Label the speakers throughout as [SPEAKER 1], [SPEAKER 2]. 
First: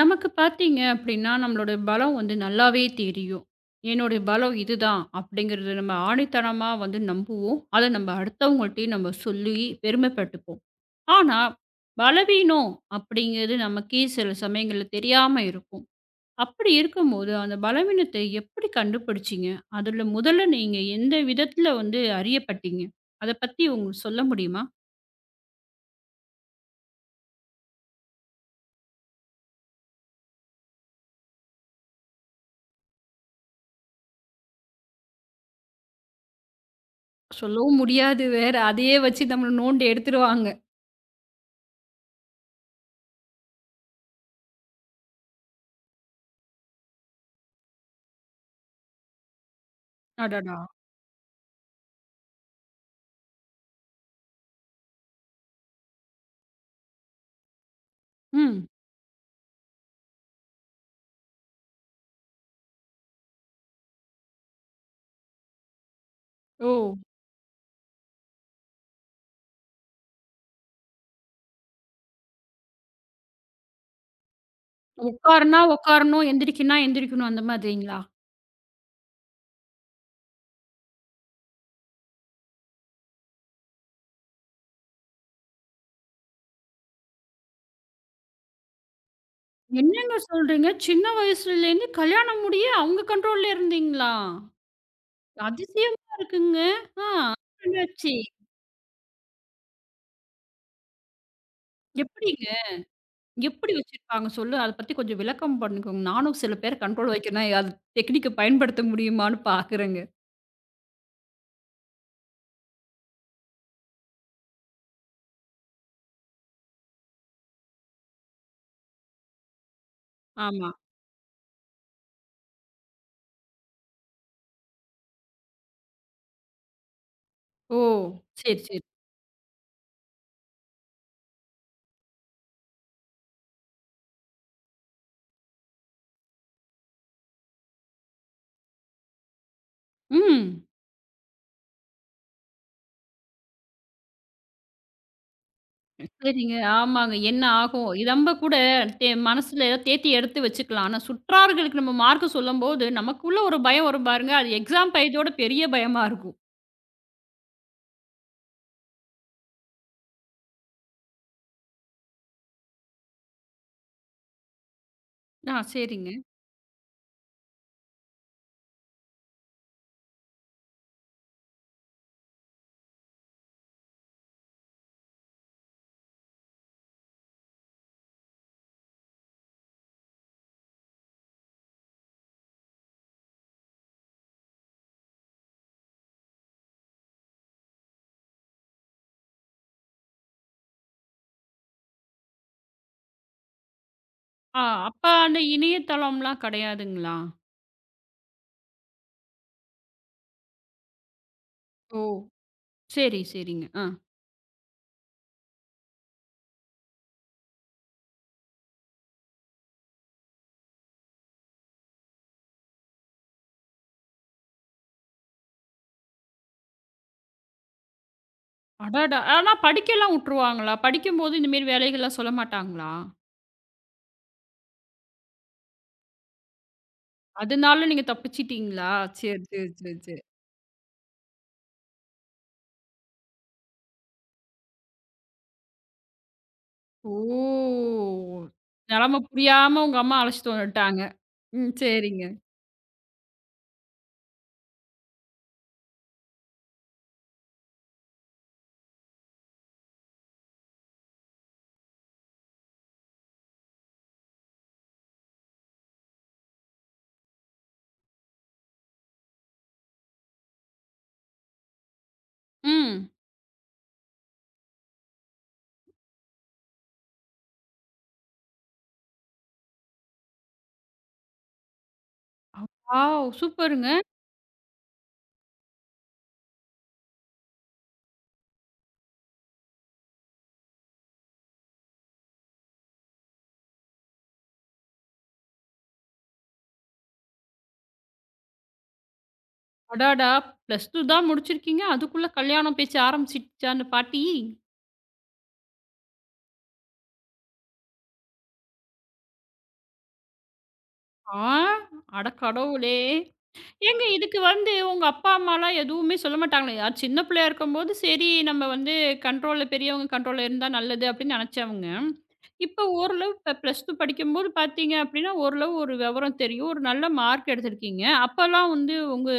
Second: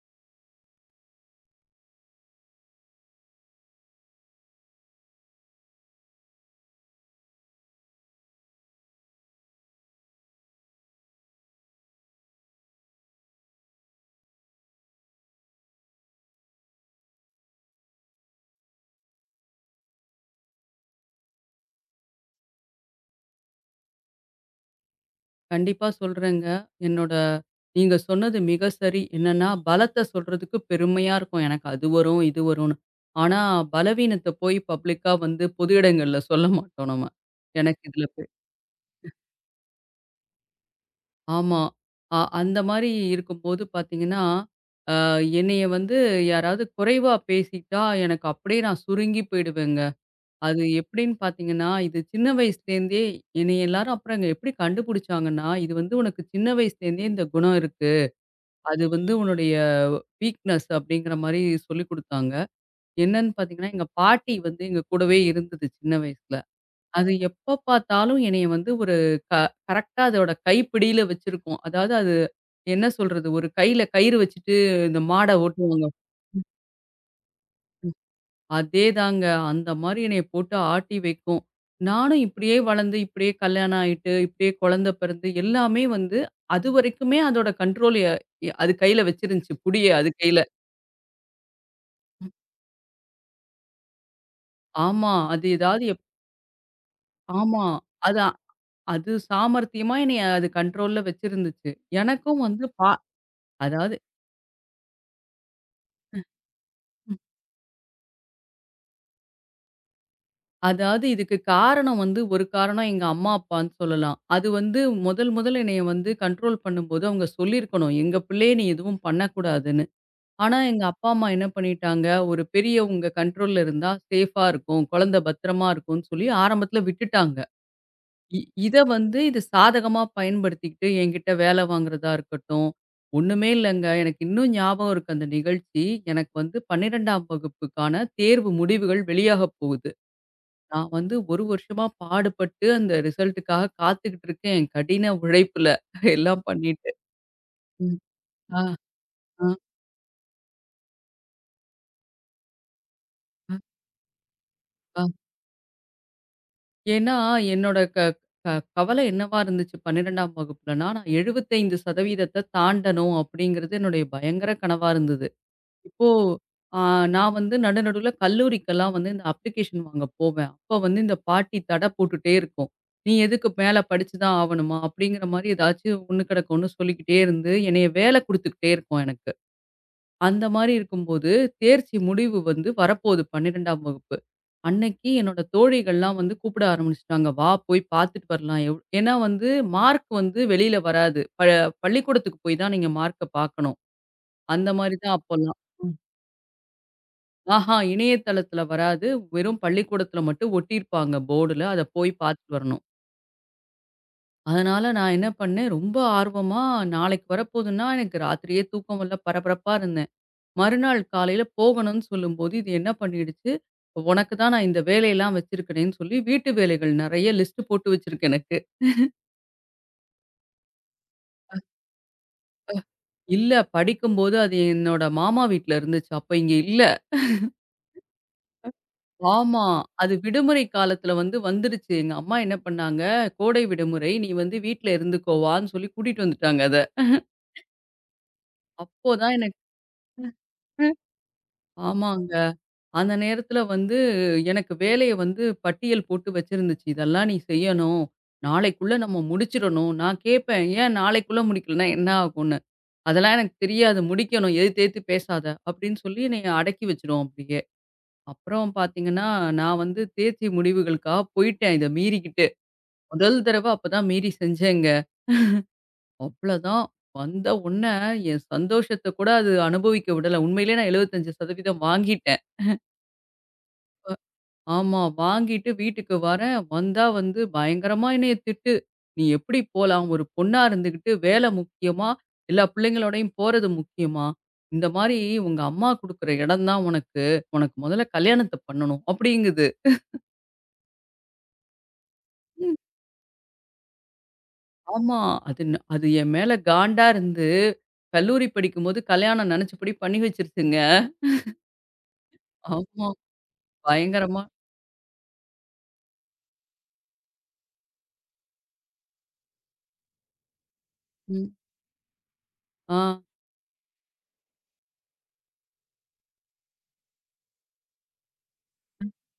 [SPEAKER 1] நமக்கு பார்த்தீங்க அப்படின்னா, நம்மளோட பலம் வந்து நல்லாவே தெரியும். என்னுடைய பலம் இதுதான் அப்படிங்கிறது நம்ம ஆணித்தனமா நம்புவோம். அத நம்ம அடுத்தவங்கள்ட்டயும் நம்ம சொல்லி பெருமைப்பட்டுப்போம். ஆனா, பலவீனம் அப்படிங்கிறது நமக்கே சில சமயங்கள்ல தெரியாம இருக்கும். அப்படி இருக்கும்போது அந்த பலவீனத்தை எப்படி கண்டுபிடிச்சீங்க? அதுல முதல்ல நீங்க எந்த விதத்துல அறியப்பட்டீங்க? அத பத்தி உங்க சொல்ல முடியுமா?
[SPEAKER 2] கண்டிப்பா சொல்றேங்க. என்னோட நீங்க சொன்னது மிக சரி. என்னன்னா, பலத்த சொல்றதுக்கு பெருமையா இருக்கும். எனக்கு அது வரும், இது வரும்ன்னு. ஆனா, பலவீனத்த போய் பப்ளிக்கா வந்து பொது இடங்கள்ல சொல்ல மாட்டோம் நம்ம.
[SPEAKER 1] சொல்லவும்
[SPEAKER 2] எனக்கு இதுல பெ
[SPEAKER 1] முடியாது வேற. அதையே வச்சு நம்மள நோண்டி எடுத்துருவாங்க.
[SPEAKER 2] ஆமா. அந்த மாரி இருக்கும்போது பார்த்தீங்கன்னா, அ என்னைய வந்து யாராவது குறைவா பேசிட்டா, எனக்கு அப்படியே நான் சுருங்கி போயிடுவேங்க.
[SPEAKER 1] அடடா!
[SPEAKER 2] அது எப்படின்னு பார்த்தீங்கன்னா, இது சின்ன வயசுலேருந்தே என்னைய எல்லாரும் அப்புறம் இங்க எப்படி கண்டுபிடிச்சாங்கன்னா, "இது வந்து உனக்கு சின்ன வயசுலேருந்தே இந்த குணம் இருக்கு."
[SPEAKER 1] ம்.
[SPEAKER 2] அது வந்து உன்னுடைய வீக்னஸ் அப்படிங்கிற மாரி சொல்லிக் குடுத்தாங்க. என்னன்னு பார்த்தீங்கன்னா, எங்க பாட்டி வந்து எங்க கூடவே இருந்தது சின்ன வயசுல.
[SPEAKER 1] ஓ!
[SPEAKER 2] அது எப்ப பார்த்தாலும் என்னைய வந்து ஒரு க கரெக்ட்டா அதோட கைப்பிடியில வச்சிருக்கும். அதாவது அது என்ன சொல்றது? ஒரு கையில கயிறு வச்சுட்டு இந்த மாட
[SPEAKER 1] உட்காருனா
[SPEAKER 2] ஓட்டுவாங்க.
[SPEAKER 1] உட்காரணும், எந்திரிக்கன்னா எந்திரிக்கணும் அந்த மாதிரிங்களா?
[SPEAKER 2] அதேதாங்க. அந்த மாரி என்னைய போட்டு ஆட்டி வைக்கும். நானும் இப்படியே வளர்ந்து, இப்படியே கல்யாணம் ஆயிட்டு, இப்படியே குழந்தை பிறந்து எல்லாமே வந்து அதுவரைக்குமே அதோட கண்ட்ரோல் எ அது கையில வச்சிருந்துச்சு. புடிய அது
[SPEAKER 1] என்னங்க
[SPEAKER 2] கையில.
[SPEAKER 1] சொல்றீங்க? சின்ன வயசுலேருந்து கல்யாணம் முடிய அவங்க கண்ட்ரோல்ல இருந்தீங்களா?
[SPEAKER 2] ஆமா. அது ஏதாவது எப்
[SPEAKER 1] அதிசயமா இருக்குங்க. ஆ,
[SPEAKER 2] ஆமா.
[SPEAKER 1] அப்புறம் என்னாச்சு?
[SPEAKER 2] அது அ- அது சாமர்த்தியமா என்னைய அது கண்ட்ரோல்ல வச்சிருந்துச்சு. எனக்கும்
[SPEAKER 1] எப்படிங்க?
[SPEAKER 2] வந்து பா
[SPEAKER 1] எப்படி
[SPEAKER 2] அதாவது
[SPEAKER 1] வச்சிருப்பாங்க சொல்லு? அத பத்தி கொஞ்சம் விளக்கம் பண்ணுங்க. நானும் சில பேர கண்ட்ரோல் வைக்கணும்னா அது டெக்னிக்க பயன்படுத்த முடியுமான்னு பார்க்குறேங்க.
[SPEAKER 2] அதாவது இதுக்கு காரணம் வந்து ஒரு காரணம் எங்க அம்மா, அப்பான்னு சொல்லலாம். அது வந்து முதல் முதல்ல என்னைய வந்து கண்ட்ரோல் பண்ணும்போது அவங்க சொல்லியிருக்கணும். எங்க பிள்ளைய நீ எதுவும் பண்ணக்கூடாதுன்னு. ஆனா
[SPEAKER 1] ஆமா.
[SPEAKER 2] எங்க அப்பா, அம்மா என்ன பண்ணிட்டாங்க, ஒரு பெரியவங்க கண்ட்ரோல்ல இருந்தா சேஃபா இருக்கும். குழந்தை பத்திரமா இருக்கும்ன்னு சொல்லி ஆரம்பத்தில விட்டுட்டாங்க.
[SPEAKER 1] ஓ!
[SPEAKER 2] இ
[SPEAKER 1] சரி,
[SPEAKER 2] இத
[SPEAKER 1] சரி.
[SPEAKER 2] வந்து இது சாதகமா பயன்படுத்திக்கிட்டு என்கிட்ட வேலை வாங்குறதா இருக்கட்டும், ஒண்ணுமே இல்லங்க. எனக்கு இன்னும் ஞாபகம் இருக்கு அந்த நிகழ்ச்சி. எனக்கு வந்து 12ஆம் வகுப்புக்கான தேர்வு முடிவுகள் வெளியாகப் போகுது.
[SPEAKER 1] ம்.
[SPEAKER 2] நான் வந்து 1 வருஷமா பாடுபட்டு அந்த ரிசல்ட்டுக்காக காத்துக்கிட்டு இருக்கேன். என் கடின உழைப்புல எல்லாம்
[SPEAKER 1] சரிங்க.
[SPEAKER 2] பண்ணிட்டு.
[SPEAKER 1] ஆமாங்க. என்ன ஆகும்?
[SPEAKER 2] ம்.
[SPEAKER 1] நம்ப கூட
[SPEAKER 2] ஆ,
[SPEAKER 1] தே
[SPEAKER 2] ஆ,
[SPEAKER 1] மனசுல ஏதோ தேத்தி எடுத்து வச்சுக்கலாம். ஆனா சுற்றார்களுக்கு நம்ம மார்க் சொல்லும்போது, நமக்குள்ள
[SPEAKER 2] ஆ,
[SPEAKER 1] ஒரு பயம் வரும் பாருங்க. அது எக்ஸாம்
[SPEAKER 2] ஆ.
[SPEAKER 1] பயத்தோட பெரிய பயமா இருக்கும்.
[SPEAKER 2] ஏன்னா, என்னோட க க கவலை என்னவா இருந்துச்சு 12ஆம் வகுப்புலன்னா, நான் 75% தாண்டணும் அப்படிங்கிறது என்னுடைய பயங்கர கனவா இருந்தது.
[SPEAKER 1] ஆ,
[SPEAKER 2] இப்போ
[SPEAKER 1] சரிங்க.
[SPEAKER 2] ஆ, நான் வந்து நடு நடுவுல கல்லூரிக்கெல்லாம் வந்து இந்த அப்ளிகேஷன் வாங்க போவேன். அப்ப வந்து இந்த பாட்டி தடை போட்டுட்டே இருக்கும். "நீ எதுக்கு மேல படிச்சு தான் ஆவணுமா?" அப்படிங்கிற மாரி ஏதாச்சும் ஒண்ணு கிடக்கு ஒண்ணு சொல்லிக்கிட்டே இருந்து, என்னைய வேலை குடுத்துக்கிட்டே இருக்கும் எனக்கு. அந்த மாரி இருக்கும்போது, தேர்ச்சி முடிவு வந்து வரப்போகுது 12ஆம் வகுப்பு. அன்னைக்கு என்னோட தோழிகள்லாம் வந்து கூப்பிட ஆரம்பிச்சுட்டாங்க. "வா போய் பார்த்துட்டு வரலாம்." ஏன்னா வந்து மார்க் வந்து வெளியில வராது. பள்ளிக்கூடத்துக்கு போய் தான் நீங்க மார்க்க பார்க்கணும்.
[SPEAKER 1] ஆ,
[SPEAKER 2] அந்த மாரி
[SPEAKER 1] அப்ப
[SPEAKER 2] தான்
[SPEAKER 1] அந்த
[SPEAKER 2] அப்போலாம்.
[SPEAKER 1] இணையதளம்லாம் கிடையாதுங்களா?
[SPEAKER 2] ஆஹா! இணையதளத்துல வராது. வெறும் பள்ளிக்கூடத்துல மட்டும் ஒட்டியிருப்பாங்க போர்டுல. அத
[SPEAKER 1] ஓ!
[SPEAKER 2] போய் பார்த்துட்டு வரணும்.
[SPEAKER 1] சரி, சரிங்க. ஆ.
[SPEAKER 2] அதனால நான் என்ன பண்ணேன், ரொம்ப ஆர்வமா நாளைக்கு வரப்போதுன்னா, எனக்கு ராத்திரியே தூக்கம் வரல பரபரப்பா இருந்தேன். மறுநாள் காலையில போகணும்னு சொல்லும்போது, இது என்ன பண்ணிடுச்சு, "உனக்கு தான் நான் இந்த வேலையெல்லாம் வச்சிருக்கிறேன்னு" சொல்லி வீட்டு வேலைகள் நெறைய லிஸ்ட் போட்டு வச்சிருக்கு எனக்கு.
[SPEAKER 1] அடடா! ஆனா படிக்கலாம் உட்டுருவாங்களா? படிக்கும்போது இந்த மாரி வேலைகள்லாம் சொல்ல மாட்டாங்களா?
[SPEAKER 2] இல்ல படிக்கும்போது அது என்னோட மாமா வீட்ல இருந்துச்சு. அப்ப இங்க இல்ல.
[SPEAKER 1] அதனால நீங்க தப்பிச்சிட்டீங்களா? சரி,
[SPEAKER 2] ஆமா.
[SPEAKER 1] சரி, சரி,
[SPEAKER 2] அது
[SPEAKER 1] சரி.
[SPEAKER 2] விடுமுறை காலத்துல வந்து வந்துருச்சு. எங்க அம்மா என்ன பண்ணாங்க, கோடை விடுமுறை நீ வந்து வீட்ல இருந்துக்கோவான்னு சொல்லி கூட்டிட்டு வந்துட்டாங்க அத.
[SPEAKER 1] ஓ! நெலம
[SPEAKER 2] அப்போதான் எனக்கு
[SPEAKER 1] புரியாம உங்க அம்மா அழைச்சிட்டு வந்துட்டாங்க. ம். சரிங்க.
[SPEAKER 2] ஆமாங்க. அந்த நேரத்துல வந்து எனக்கு வேலைய வந்து பட்டியல் போட்டு வச்சிருந்துச்சு. இதெல்லாம் நீ செய்யணும். நாளைக்குள்ள நம்ம முடிச்சிரணும். நான் கேட்பேன், "ஏன் நாளைக்குள்ள முடிக்கலன்னா என்ன ஆகும்னு?" "அதெல்லாம் எனக்கு தெரியாது. முடிக்கணும். எதுத்து எதுத்து பேசாத." அப்படின்னு சொல்லி என்னைய அடக்கி வச்சுரும் அப்படியே. அப்புறம் பார்த்தீங்கன்னா, நான் வந்து தேர்ச்சி முடிவுகளுக்காக போயிட்டேன். இத மீறிக்கிட்டு.
[SPEAKER 1] ம்.
[SPEAKER 2] முதல் தடவ அப்பதான் மீறி செஞ்சேங்க. அவ்வளதான். வந்த உடனே என் சந்தோஷத்த கூட அது அனுபவிக்க விடல. உண்மையிலேயே நான் 75% வாங்கிட்டேன்.
[SPEAKER 1] அவ் வாவ்! சூப்பருங்க.
[SPEAKER 2] ஆமா. வாங்கிட்டு வீட்டுக்கு வரேன். வந்தா வந்து பயங்கரமா என்னைய திட்டு. "நீ எப்படி போலாம்? ஒரு பொண்ணா இருந்துகிட்டு வேலை முக்கியமா? எல்லா பிள்ளைங்களோடையும் போறது முக்கியமா? இந்த மாரி உங்க அம்மா குடுக்குற இடம் தான் உனக்கு. உனக்கு முதல்ல கல்யாணத்த பண்ணணும்" அப்படிங்குது.
[SPEAKER 1] அடாடா! ப்ளஸ் 2 தான் முடிச்சிருக்கீங்க. அதுக்குள்ள
[SPEAKER 2] ம்.
[SPEAKER 1] கல்யாணம் பேச்சு ஆரம்பிச்சுடுச்சா அந்த பாட்டி?
[SPEAKER 2] ஆமா. அது என் மேல காண்டா இருந்து கல்லூரி படிக்கும்போது கல்யாணம் நெனச்சபடி பண்ணி வச்சுருச்சுங்க.
[SPEAKER 1] ஆ! அட கடவுளே!
[SPEAKER 2] ஆமா.
[SPEAKER 1] ஏங்க இதுக்கு
[SPEAKER 2] பயங்கரமா.
[SPEAKER 1] உங்க அப்பா, அம்மாலாம் எதுவுமே சொல்ல மாட்டாங்களே? அது சின்ன பிள்ளையா இருக்கும்போது, சரி நம்ம கண்ட்ரோல்ல பெரியவங்க கண்ட்ரோல்ல இருந்தா நல்லது அப்படின்னு
[SPEAKER 2] ம்.
[SPEAKER 1] நெனச்சவங்க, இப்போ
[SPEAKER 2] ஆ,
[SPEAKER 1] ஓரளவு இப்ப ப்ளஸ் 2 படிக்கும்போது பார்த்தீங்க அப்படின்னா, ஓரளவு ஒரு விவரம் தெரியும். ஒரு நல்ல மார்க் எடுத்திருக்கீங்க. அப்பலாம் உங்க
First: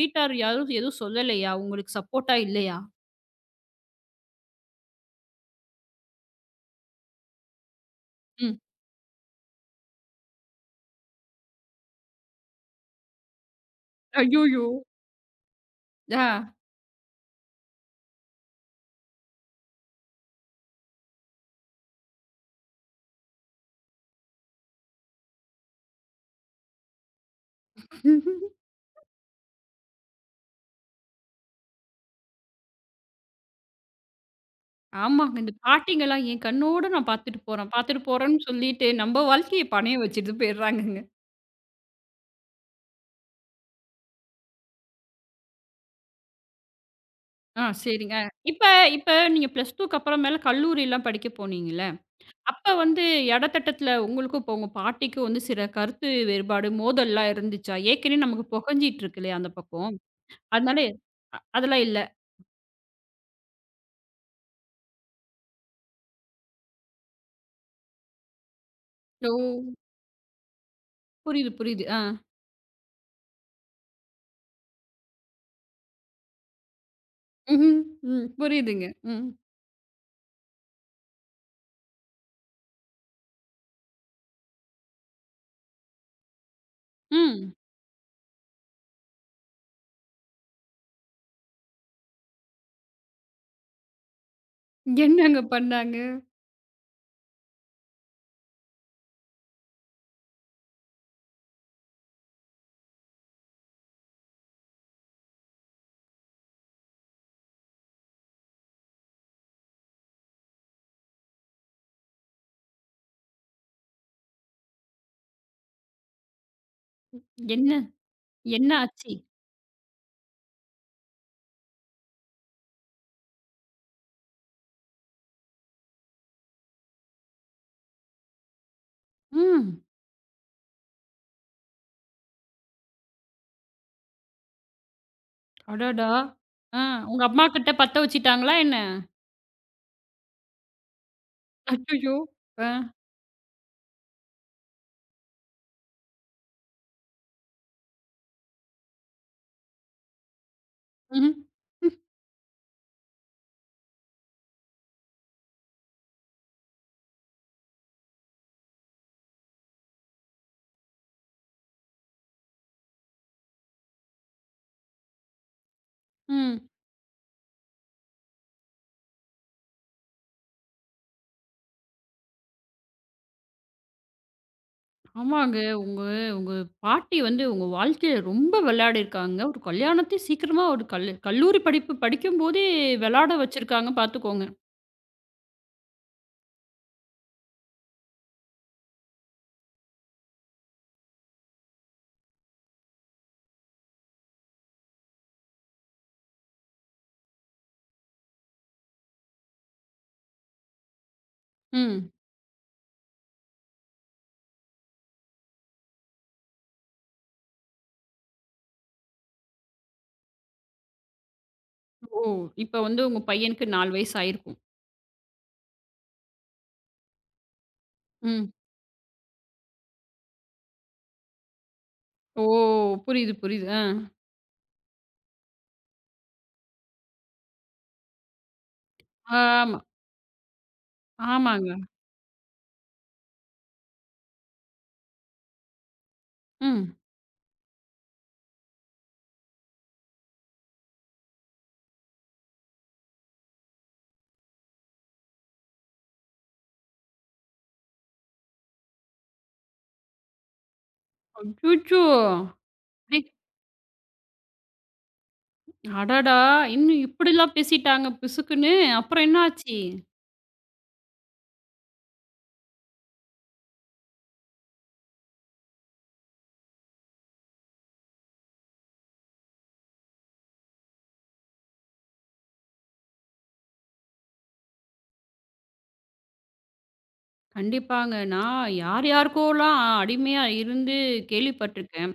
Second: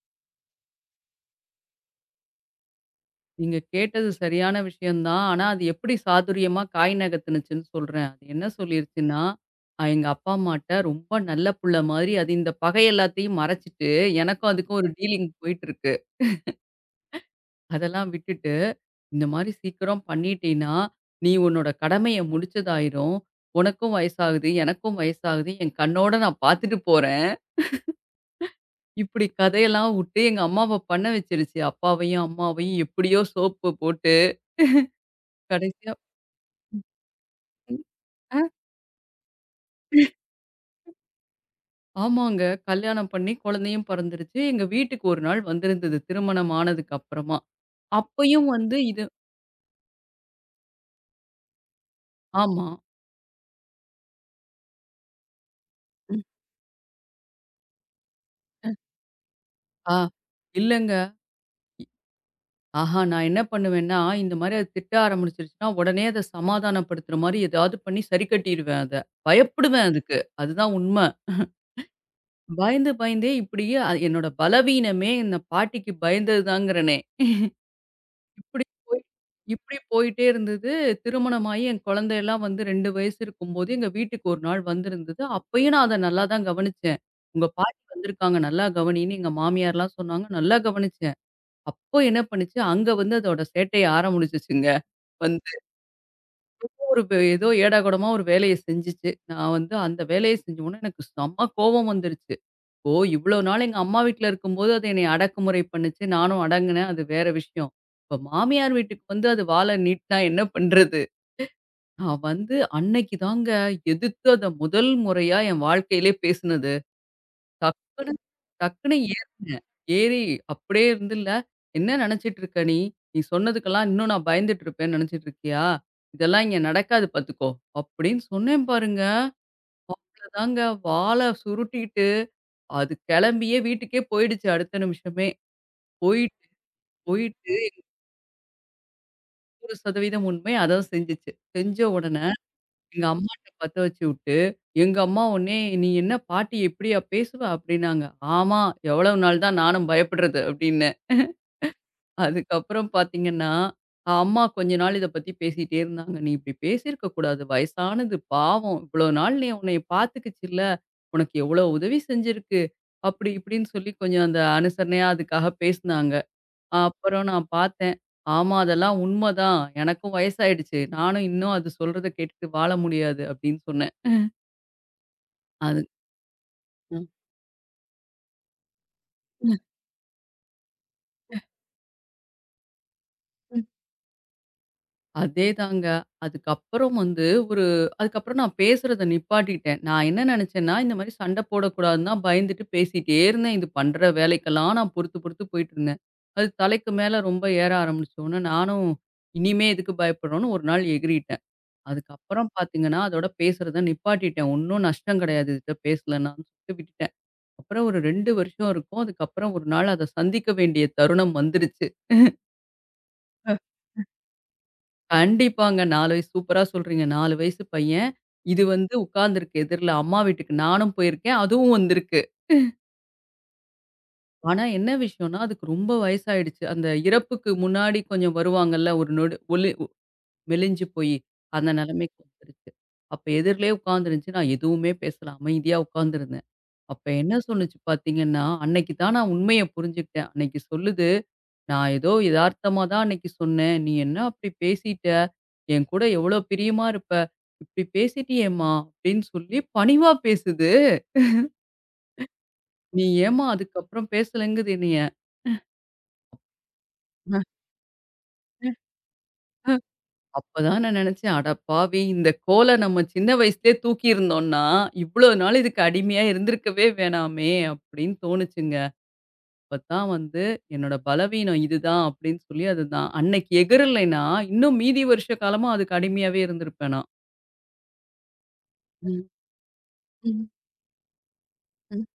[SPEAKER 1] வீட்டார் யாரும் எதுவும் சொல்லலையா? உங்களுக்கு சப்போர்ட்டா இல்லையா?
[SPEAKER 2] நீங்க கேட்டது சரியான விஷயம் தான். ஆனா, அது எப்படி சாதுரியமா காய் நகர்த்துனுச்சுன்னு சொல்றேன். அது என்ன
[SPEAKER 1] ம்.
[SPEAKER 2] சொல்லிருச்சுன்னா, எங்க அப்பா அம்மாட்ட ரொம்ப நல்ல புள்ள மாதிரி அது இந்த பகை எல்லாத்தையும் மறைச்சுட்டு, எனக்கும்
[SPEAKER 1] ஐய்யய்யோ!
[SPEAKER 2] அதுக்கும் ஒரு டீலிங் போயிட்டுருக்கு. அதெல்லாம் விட்டுட்டு, இந்த மாரி சீக்கிரம் பண்ணிட்டீன்னா, நீ உன்னோட கடமைய முடிச்சதாயிரும். உனக்கும் வயசாகுது, எனக்கும் வயசாகுது. என் கண்ணோட நான் பார்த்துட்டு போறேன்.
[SPEAKER 1] ஆ.
[SPEAKER 2] இப்படி கதையெல்லாம் வுட்டு எங்க அம்மாவ பண்ண வச்சுருச்சு. அப்பாவையும், அம்மாவையும் எப்படியோ சோப்பு போட்டு
[SPEAKER 1] ஆமாங்க. இந்த
[SPEAKER 2] கடைசியா
[SPEAKER 1] பாட்டிங்கலாம் என் கண்ணோட நான் பாத்துட்டு போறேன்,
[SPEAKER 2] ம்
[SPEAKER 1] பாத்துட்டு போறேன்னு
[SPEAKER 2] அ
[SPEAKER 1] சொல்லிட்டு, நம்ம வாழ்க்கைய பணயம் வச்சுட்டு போயிடுறாங்கங்க.
[SPEAKER 2] ஆமாங்க. கல்யாணம் பண்ணி குழந்தையும் பிறந்துருச்சு. எங்க வீட்டுக்கு ஒரு நாள் வந்திருந்தது. திருமணம் ஆனதுக்கு அப்புறமா.
[SPEAKER 1] ஆ, சரிங்க.
[SPEAKER 2] அப்பயும்
[SPEAKER 1] இப்ப
[SPEAKER 2] வந்து இது
[SPEAKER 1] இப்ப நீங்க பிளஸ் 2க்கு அப்புறமேல கல்லூரிலாம் படிக்க போனீங்கல்ல,
[SPEAKER 2] ஆமா.
[SPEAKER 1] அப்ப எடத்தட்டத்துல உங்களுக்கும், இப்போ உங்க பாட்டிக்கும் சில கருத்து
[SPEAKER 2] ம்.
[SPEAKER 1] வேறுபாடு, மோதல்லாம் இருந்துச்சா? ஏற்கனவே நமக்கு புகஞ்சிட்டு இருக்கு இல்லையா அந்த பக்கம்.
[SPEAKER 2] ஆ,
[SPEAKER 1] அதனால
[SPEAKER 2] இல்லங்க.
[SPEAKER 1] அதெல்லாம் இல்ல.
[SPEAKER 2] ஆஹா, நான் என்ன பண்ணுவேன்னா, இந்த மாரி அது திட்ட ஆரம்பிச்சுருச்சுன்னா, உடனே அத சமாதானப்படுத்துற மாரி ஏதாவது பண்ணி சரி கட்டிருவேன் அத.
[SPEAKER 1] ஓ!
[SPEAKER 2] பயப்படுவேன் அதுக்கு. அதுதான் உண்ம.
[SPEAKER 1] புரியுது, புரியுது. ஆ.
[SPEAKER 2] பயந்தே இப்படியே அ என்னோட பலவீனமே இந்த பாட்டிக்கு பயந்தது தாங்கிறனே.
[SPEAKER 1] ம்ஹ்ம். ம்.
[SPEAKER 2] இப்படி
[SPEAKER 1] புரியுதுங்க.
[SPEAKER 2] போய்
[SPEAKER 1] ம்.
[SPEAKER 2] இப்படி போயிட்டே இருந்தது. திருமணமாயி என் குழந்தையெல்லாம் வந்து 2 வயசு இருக்கும்போது, எங்க வீட்டுக்கு ஒரு நாள் வந்திருந்தது. அப்பயும் நான் அத நல்லா தான் கவனிச்சேன். "உங்க
[SPEAKER 1] ம்.
[SPEAKER 2] பாட்டி வந்திருக்காங்க, நல்லா கவனின்னு" எங்க மாமியார்லாம் சொன்னாங்க. நல்லா கவனிச்சேன். அப்போ என்ன பண்ணுச்சு, அங்க வந்து அதோட சேட்டைய ஆரம்பிச்சுச்சுங்க.
[SPEAKER 1] என்னங்க
[SPEAKER 2] வந்து
[SPEAKER 1] பண்ணாங்க?
[SPEAKER 2] ஒரு ஏதோ ஏடாகூடமா ஒரு வேலைய செஞ்சுச்சு. நான் வந்து அந்த வேலைய செஞ்ச உடனே எனக்கு செம்ம கோவம் வந்துருச்சு. ஓ! இவ்ளோ நாள் எங்க அம்மா வீட்ல இருக்கும்போது, அது என்னைய அடக்குமுறை பண்ணுச்சு. நானும் அடங்குனேன். அது வேற விஷயம். இப்ப மாமியார் வீட்டுக்கு வந்து அது வால நீட்னா என்ன பண்றது? நான் வந்து அன்னைக்கு தாங்க எதிர்த்து அத முதல் முறையா என் வாழ்க்கையிலே பேசுனது.
[SPEAKER 1] என்ன
[SPEAKER 2] டக்குனு
[SPEAKER 1] என்ன
[SPEAKER 2] டக்குனு
[SPEAKER 1] ஆச்சு?
[SPEAKER 2] ஏறினேன். ஏறி அப்படியே இருந்துல்ல, "என்ன நெனச்சிட்டு இருக்க நீ? நீ சொன்னதுக்கெல்லாம் இன்னும் நான் பயந்துட்டு இருப்பேன்னு நெனச்சிட்டு இருக்கியா? இதெல்லாம் இங்க நடக்காது பாத்துக்கோ!" அப்படின்னு சொன்னேன் பாருங்க.
[SPEAKER 1] ம்.
[SPEAKER 2] அவ்வளதாங்க வால சுருட்டிட்டு, அது கெளம்பியே வீட்டுக்கே போயிடுச்சு அடுத்த நிமிஷமே.
[SPEAKER 1] அடடா!
[SPEAKER 2] போயிட்டு,
[SPEAKER 1] ஆ, உங்க
[SPEAKER 2] போயிட்டு
[SPEAKER 1] அம்மாகிட்ட பத்த வச்சுட்டாங்களா என்ன?
[SPEAKER 2] 1% உண்மை அதான் செஞ்சுச்சு. செஞ்ச
[SPEAKER 1] அச்சச்சோ!
[SPEAKER 2] உடனே
[SPEAKER 1] ஆ.
[SPEAKER 2] எங்க அம்மாட்ட பத்த வச்சுவுட்டு, எங்க அம்மா உடனே, "நீ என்ன பாட்டி இப்படியா பேசுவ?" அப்படின்னாங்க. "ஆமா, எவ்வளவு நாள் தான் நானும் பயப்படுறது" அப்படின்னேன்.
[SPEAKER 1] ம்ஹ்ம்.
[SPEAKER 2] அதுக்கப்புறம் பார்த்தீங்கன்னா, அம்மா கொஞ்ச நாள் இத பத்தி பேசிட்டே இருந்தாங்க. "நீ இப்படி பேசியிருக்க கூடாது. வயசானது பாவம். இவ்வளவு நாள் நீ உன்னைய பார்த்துக்கிச்சுல்ல. உனக்கு எவ்வளவு உதவி செஞ்சிருக்கு." அப்படி இப்படின்னு சொல்லி கொஞ்சம் அந்த அனுசரணையா அதுக்காக பேசினாங்க.
[SPEAKER 1] ம்.
[SPEAKER 2] அப்புறம் நான் பார்த்தேன். ஆமா, அதெல்லாம் உண்மதான். எனக்கும் வயசாயிடுச்சு. நானும் இன்னும் அது சொல்றத கேட்டுட்டு வாழ முடியாது அப்படின்னு சொன்னேன்.
[SPEAKER 1] ஆமாங்க.
[SPEAKER 2] அது.
[SPEAKER 1] உங்க உங்க
[SPEAKER 2] ம்.
[SPEAKER 1] பாட்டி உங்க வாழ்க்கையில ரொம்ப விளையாடியிருக்காங்க. ஒரு கல்யாணத்தையும் சீக்கிரமா ஒரு கல் கல்லூரி படிப்பு படிக்கும்போதே விளையாட வச்சிருக்காங்க பார்த்துக்கோங்க.
[SPEAKER 2] அதேதாங்க. அதுக்கப்புறம் வந்து ஒரு அதுக்கப்புறம் நான் பேசுறத நிப்பாட்டிட்டேன். நான் என்ன நினைச்சேன்னா, இந்த மாரி சண்டை போடக்கூடாதுன்னு தான் பயந்துட்டு பேசிட்டே இருந்தேன். இது பண்ற வேலைக்கெல்லாம் நான் பொறுத்து பொறுத்து போயிட்டுருந்தேன். அது தலைக்கு மேல ரொம்ப ஏற ஆரம்பிச்சோனே, நானும் இனிமே எதுக்கு பயப்படணும்னு ஒரு நாள் எகிறிட்டேன்.
[SPEAKER 1] ம்.
[SPEAKER 2] அதுக்கப்புறம் பார்த்தீங்கன்னா, அதோட பேசுறத நிப்பாட்டிட்டேன். ஒண்ணும் நஷ்டம் கிடையாது. இதுட்ட பேசலனான்னு சொல்லிட்டு விட்டுட்டேன். அப்புறம் ஒரு 2 வருஷம் இருக்கும். அதுக்கப்புறம் ஒரு நாள் அத சந்திக்க வேண்டிய தருணம் வந்துருச்சு.
[SPEAKER 1] ஓ! இப்ப உங்க பையனுக்கு 4 வயசு ஆயிருக்கும்.
[SPEAKER 2] கண்டிப்பாங்க. 4 வயசு சூப்பரா சொல்றீங்க. 4 வயசு பையன்.
[SPEAKER 1] ம்.
[SPEAKER 2] இது வந்து உட்கார்ந்திருக்கு எதிர்ல. அம்மா வீட்டுக்கு நானும் போயிருக்கேன். அதுவும் வந்திருக்கு.
[SPEAKER 1] ஓ! புரியுது, புரியுது. ஆ.
[SPEAKER 2] ஆனா என்ன விஷயம்னா, அதுக்கு ரொம்ப வயசாயிடுச்சு. அந்த இறப்புக்கு முன்னாடி கொஞ்சம் வருவாங்கல்ல, ஒரு நொடு ஒளி
[SPEAKER 1] ஆமா.
[SPEAKER 2] ஒ மெலிஞ்சு போயி, அந்த
[SPEAKER 1] ஆமாங்க.
[SPEAKER 2] நிலைமைக்கு வந்துருச்சு. அப்ப எதிர்லயே உட்கார்ந்துருந்துச்சு. நான் எதுவுமே பேசல. அமைதியா உட்கார்ந்திருந்தேன்.
[SPEAKER 1] ம்.
[SPEAKER 2] அப்ப என்ன சொன்னுச்சு பார்த்தீங்கன்னா, அன்னைக்கு தான் நான் உண்மைய புரிஞ்சுக்கிட்டேன். அன்னைக்கு சொல்லுது, "நான் ஏதோ எதார்த்தமா தான் அன்னைக்கு சொன்னேன். நீ என்ன அப்படி பேசிட்ட? என் கூட எவ்வளோ பிரியமா இருப்ப. இப்படி பேசிட்டியேம்மா" அப்படின்னு சொல்லி பணிவா பேசுது.
[SPEAKER 1] அச்சச்சோ!
[SPEAKER 2] "நீ ஏம்மா அதுக்கப்புறம் பேசலங்குது என்னைய."
[SPEAKER 1] அடடா! இன்னும் இப்படிலாம் பேசிட்டாங்க பிசுக்குன்னு. அப்புறம் என்ன ஆச்சு?
[SPEAKER 2] அப்பதான் நான் நெனச்சேன், "அட பாவி! இந்த கோல நம்ம சின்ன வயசுலயே தூக்கியிருந்தோம்னா, இவ்வளோ நாள் இதுக்கு அடிமையா இருந்திருக்கவே வேணாமே!" அப்படின்னு தோணுச்சுங்க. அப்பதான் வந்து என்னோட பலவீனம் இதுதான் அப்படின்னு சொல்லி அதுதான் அன்னைக்கு எகிறலைன்னா இன்னும் மீதி வருஷ காலமா அதுக்கு அடிமையாவே இருந்திருப்பேன் நான்.
[SPEAKER 1] கண்டிப்பாங்க. நான் யார்
[SPEAKER 2] ம்.
[SPEAKER 1] யாருக்கோலாம் அடிமையா
[SPEAKER 2] ம்.
[SPEAKER 1] இருந்து கேள்விப்பட்டுருக்கேன்.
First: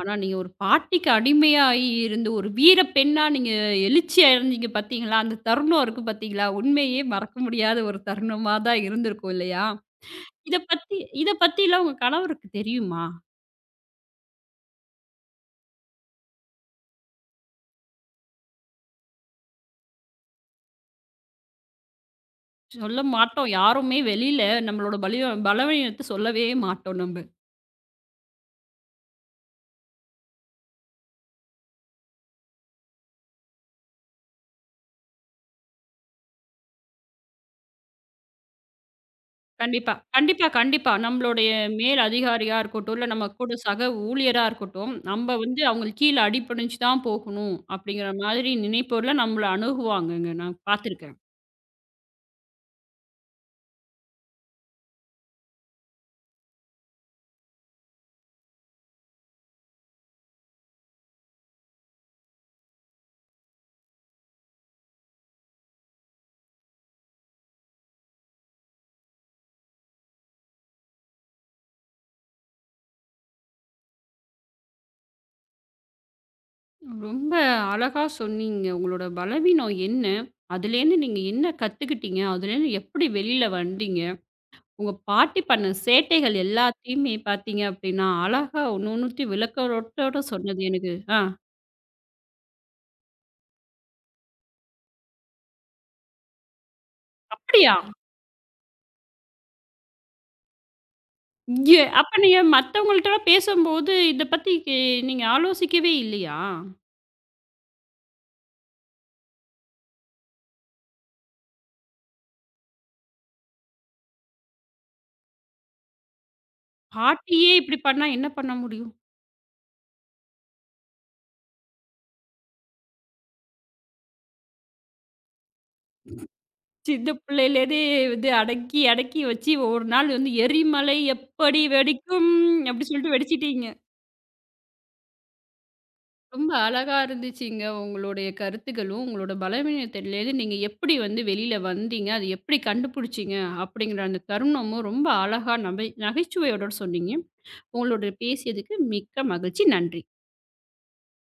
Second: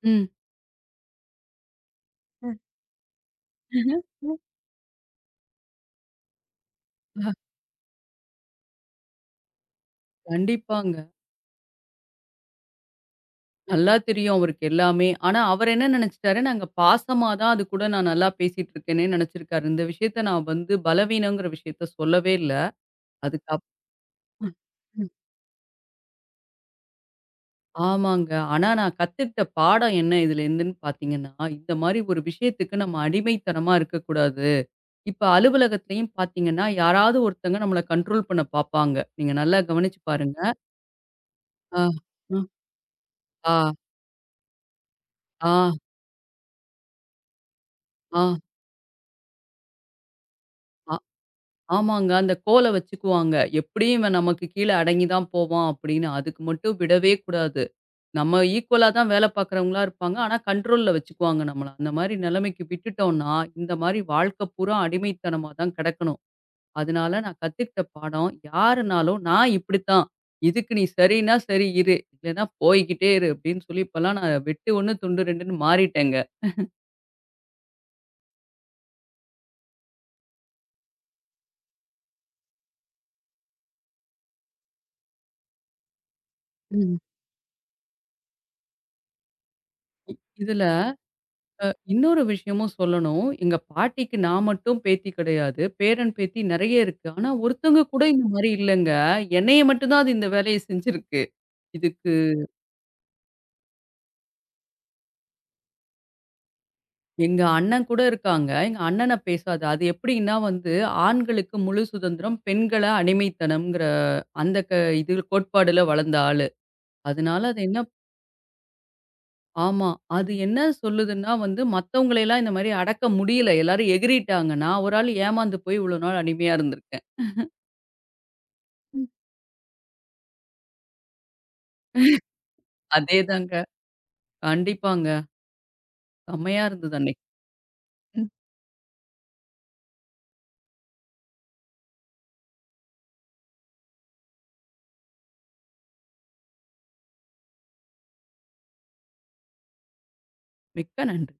[SPEAKER 1] ஆனா,
[SPEAKER 2] ம்.
[SPEAKER 1] நீங்க ஒரு பாட்டிக்கு அடிமையாகி இருந்து ஒரு வீர பெண்ணா நீங்க எழுச்சி
[SPEAKER 2] ம்.
[SPEAKER 1] அடைஞ்சீங்க பார்த்தீங்களா? அந்த தருணம் இருக்கு பார்த்தீங்களா? உண்மையே மறக்க
[SPEAKER 2] அ
[SPEAKER 1] முடியாத ஒரு தருணமா தான் இருந்திருக்கும் இல்லையா? இத
[SPEAKER 2] கண்டிப்பாங்க.
[SPEAKER 1] பத்தி இத பத்திலாம் உங்க கணவருக்கு தெரியுமா?
[SPEAKER 2] நல்லா தெரியும் அவருக்கு எல்லாமே. ஆனா அவர் என்ன நினைச்சுட்டாரு, நாங்க பாசமா தான் அது கூட நான் நல்லா பேசிட்டு இருக்கேன்னே நினைச்சிருக்காரு. இந்த விஷயத்த நான் வந்து பலவீனங்கிற விஷயத்த சொல்லவே இல்ல.
[SPEAKER 1] சொல்ல
[SPEAKER 2] அதுக்கு
[SPEAKER 1] மாட்டோம்.
[SPEAKER 2] அப்
[SPEAKER 1] யாருமே வெளியில நம்மளோட பலவீனத்த சொல்லவே மாட்டோம் நம்ப.
[SPEAKER 2] ஆமாங்க. ஆனா நான் கத்துக்கிட்ட பாடம் என்ன இதுலேருந்துன்னு பார்த்தீங்கன்னா, இந்த மாரி ஒரு விஷயத்துக்கு நம்ம அடிமைத்தனமா இருக்கக்கூடாது. இப்ப அலுவலகத்திலயும் பார்த்தீங்கன்னா, யாராவது ஒருத்தங்க நம்மள கண்ட்ரோல் பண்ண பார்ப்பாங்க. நீங்க நல்லா
[SPEAKER 1] கண்டிப்பா.
[SPEAKER 2] கவனிச்சு பாருங்க.
[SPEAKER 1] கண்டிப்பா. நம்மளுடைய
[SPEAKER 2] ஆ,
[SPEAKER 1] மேல்
[SPEAKER 2] ம்,
[SPEAKER 1] அதிகாரியா இருக்கட்டும், இல்ல நம்ம கூட
[SPEAKER 2] ஆ,
[SPEAKER 1] சக ஊழியரா இருக்கட்டும், நம்ம
[SPEAKER 2] ஆ,
[SPEAKER 1] அவங்களுக்கு கீழ அடிபணிஞ்சு தான் போகணும் அப்படிங்கிற
[SPEAKER 2] ஆ,
[SPEAKER 1] மாதிரி நினைப்போர்ல நம்மள அணுகுவாங்கங்க. நான்
[SPEAKER 2] ஆ,
[SPEAKER 1] பார்த்துருக்கேன்.
[SPEAKER 2] ஆமாங்க. அந்த கோல வச்சுக்குவாங்க. "எப்படியும் இவன் நமக்கு கீழ அடங்கி தான் போவான்" அப்படின்னு. அதுக்கு மட்டும் விடவே கூடாது. நம்ம ஈக்குவலா தான் வேல பார்க்குறவங்களா இருப்பாங்க. ஆனா கண்ட்ரோல்ல வச்சுக்குவாங்க நம்மள. அந்த மாரி நிலைமைக்கு விட்டுட்டோம்னா, இந்த மாரி வாழ்க்கை பூரா அடிமைத்தனமா தான் கிடக்கணும். அதனால நான் கத்துக்கிட்ட பாடம், யாருனாலும் "நான் இப்படித்தான். இதுக்கு நீ சரின்னா சரி இரு. இல்லன்னா போய்க்கிட்டே இரு" அப்படின்னு சொல்லி இப்பலாம் நான் வெட்டு 1 துண்டு 2ன்னு மாறிட்டேங்க.
[SPEAKER 1] ரொம்ப அழகா சொன்னீங்க. உங்களோட பலவீனம் என்ன? அதுலேருந்து நீங்க என்ன கத்துக்கிட்டீங்க? அதுலேருந்து எப்படி வெளியில வந்தீங்க? உங்க பாட்டி பண்ண சேட்டைகள்
[SPEAKER 2] ம்.
[SPEAKER 1] எல்லாத்தையுமே பார்த்தீங்க அப்படின்னா, அழகா ஒண்ணுத்தையும்
[SPEAKER 2] இ
[SPEAKER 1] விளக்கத்தோட சொன்னது
[SPEAKER 2] இதுல
[SPEAKER 1] எனக்கு ஆ,
[SPEAKER 2] அ இன்னொரு விஷயமும் சொல்லணும். எங்க பாட்டிக்கு நான் மட்டும் பேத்தி கிடையாது. பேரன், பேத்தி நெறைய இருக்கு. ஆனா
[SPEAKER 1] அப்படியா?
[SPEAKER 2] ஒருத்தவங்க கூட இந்த மாரி இல்லங்க. என்னைய மட்டும் தான் அது இந்த வேலைய செஞ்சிருக்கு.
[SPEAKER 1] இங்கே
[SPEAKER 2] இதுக்கு
[SPEAKER 1] அப்ப நீங்க மத்தவங்கள்ட்டலாம் பேசும்போது, இத பத்தி கி நீங்க ஆலோசிக்கவே இல்லையா?
[SPEAKER 2] எங்க அண்ணன் கூட இருக்காங்க. எங்க அண்ணன பேசாது. அது எப்படின்னா வந்து ஆண்களுக்கு முழு சுதந்திரம், பெண்கள அடிமைத்தனம்ங்கிற அந்த க இது கோட்பாடுல வளர்ந்த ஆளு. அதனால
[SPEAKER 1] பாட்டியே
[SPEAKER 2] அது
[SPEAKER 1] இப்படி
[SPEAKER 2] என்ன
[SPEAKER 1] பண்ணா என்ன பண்ண முடியும்?
[SPEAKER 2] ஆமா. அது என்ன சொல்லுதுன்னா வந்து மத்தவங்களையெல்லாம் இந்த மாரி அடக்க முடியல. எல்லாரும் எகிறிட்டாங்க. நான் ஒரு ஆள் ஏமாந்து போய் இவ்வளோ நாள் அடிமையா இருந்திருக்கேன்.
[SPEAKER 1] சின்ன பிள்ளையிலேருந்தே அடக்கி வச்சு ஒரு நாள் எரிமலை எப்படி வெடிக்கும் அப்படி சொல்லிட்டு
[SPEAKER 2] அதேதாங்க.
[SPEAKER 1] வெடிச்சிட்டீங்க.
[SPEAKER 2] கண்டிப்பாங்க.
[SPEAKER 1] ரொம்ப
[SPEAKER 2] செம்மையா இருந்தது
[SPEAKER 1] அழகா
[SPEAKER 2] அன்னைக்கு.
[SPEAKER 1] இருந்துச்சுங்க உங்களுடைய
[SPEAKER 2] ம்.
[SPEAKER 1] கருத்துக்களும், உங்களோட பலவீனத்திலேருந்து நீங்க எப்படி வெளியில வந்தீங்க, அது எப்படி கண்டுபிடிச்சீங்க அப்படிங்கிற அந்த தருணமும் ரொம்ப அழகா நகைச்சுவையோட சொன்னீங்க. உங்களோட பேசியதுக்கு மிக்க மகிழ்ச்சி. நன்றி.
[SPEAKER 2] மிக்க நன்றி.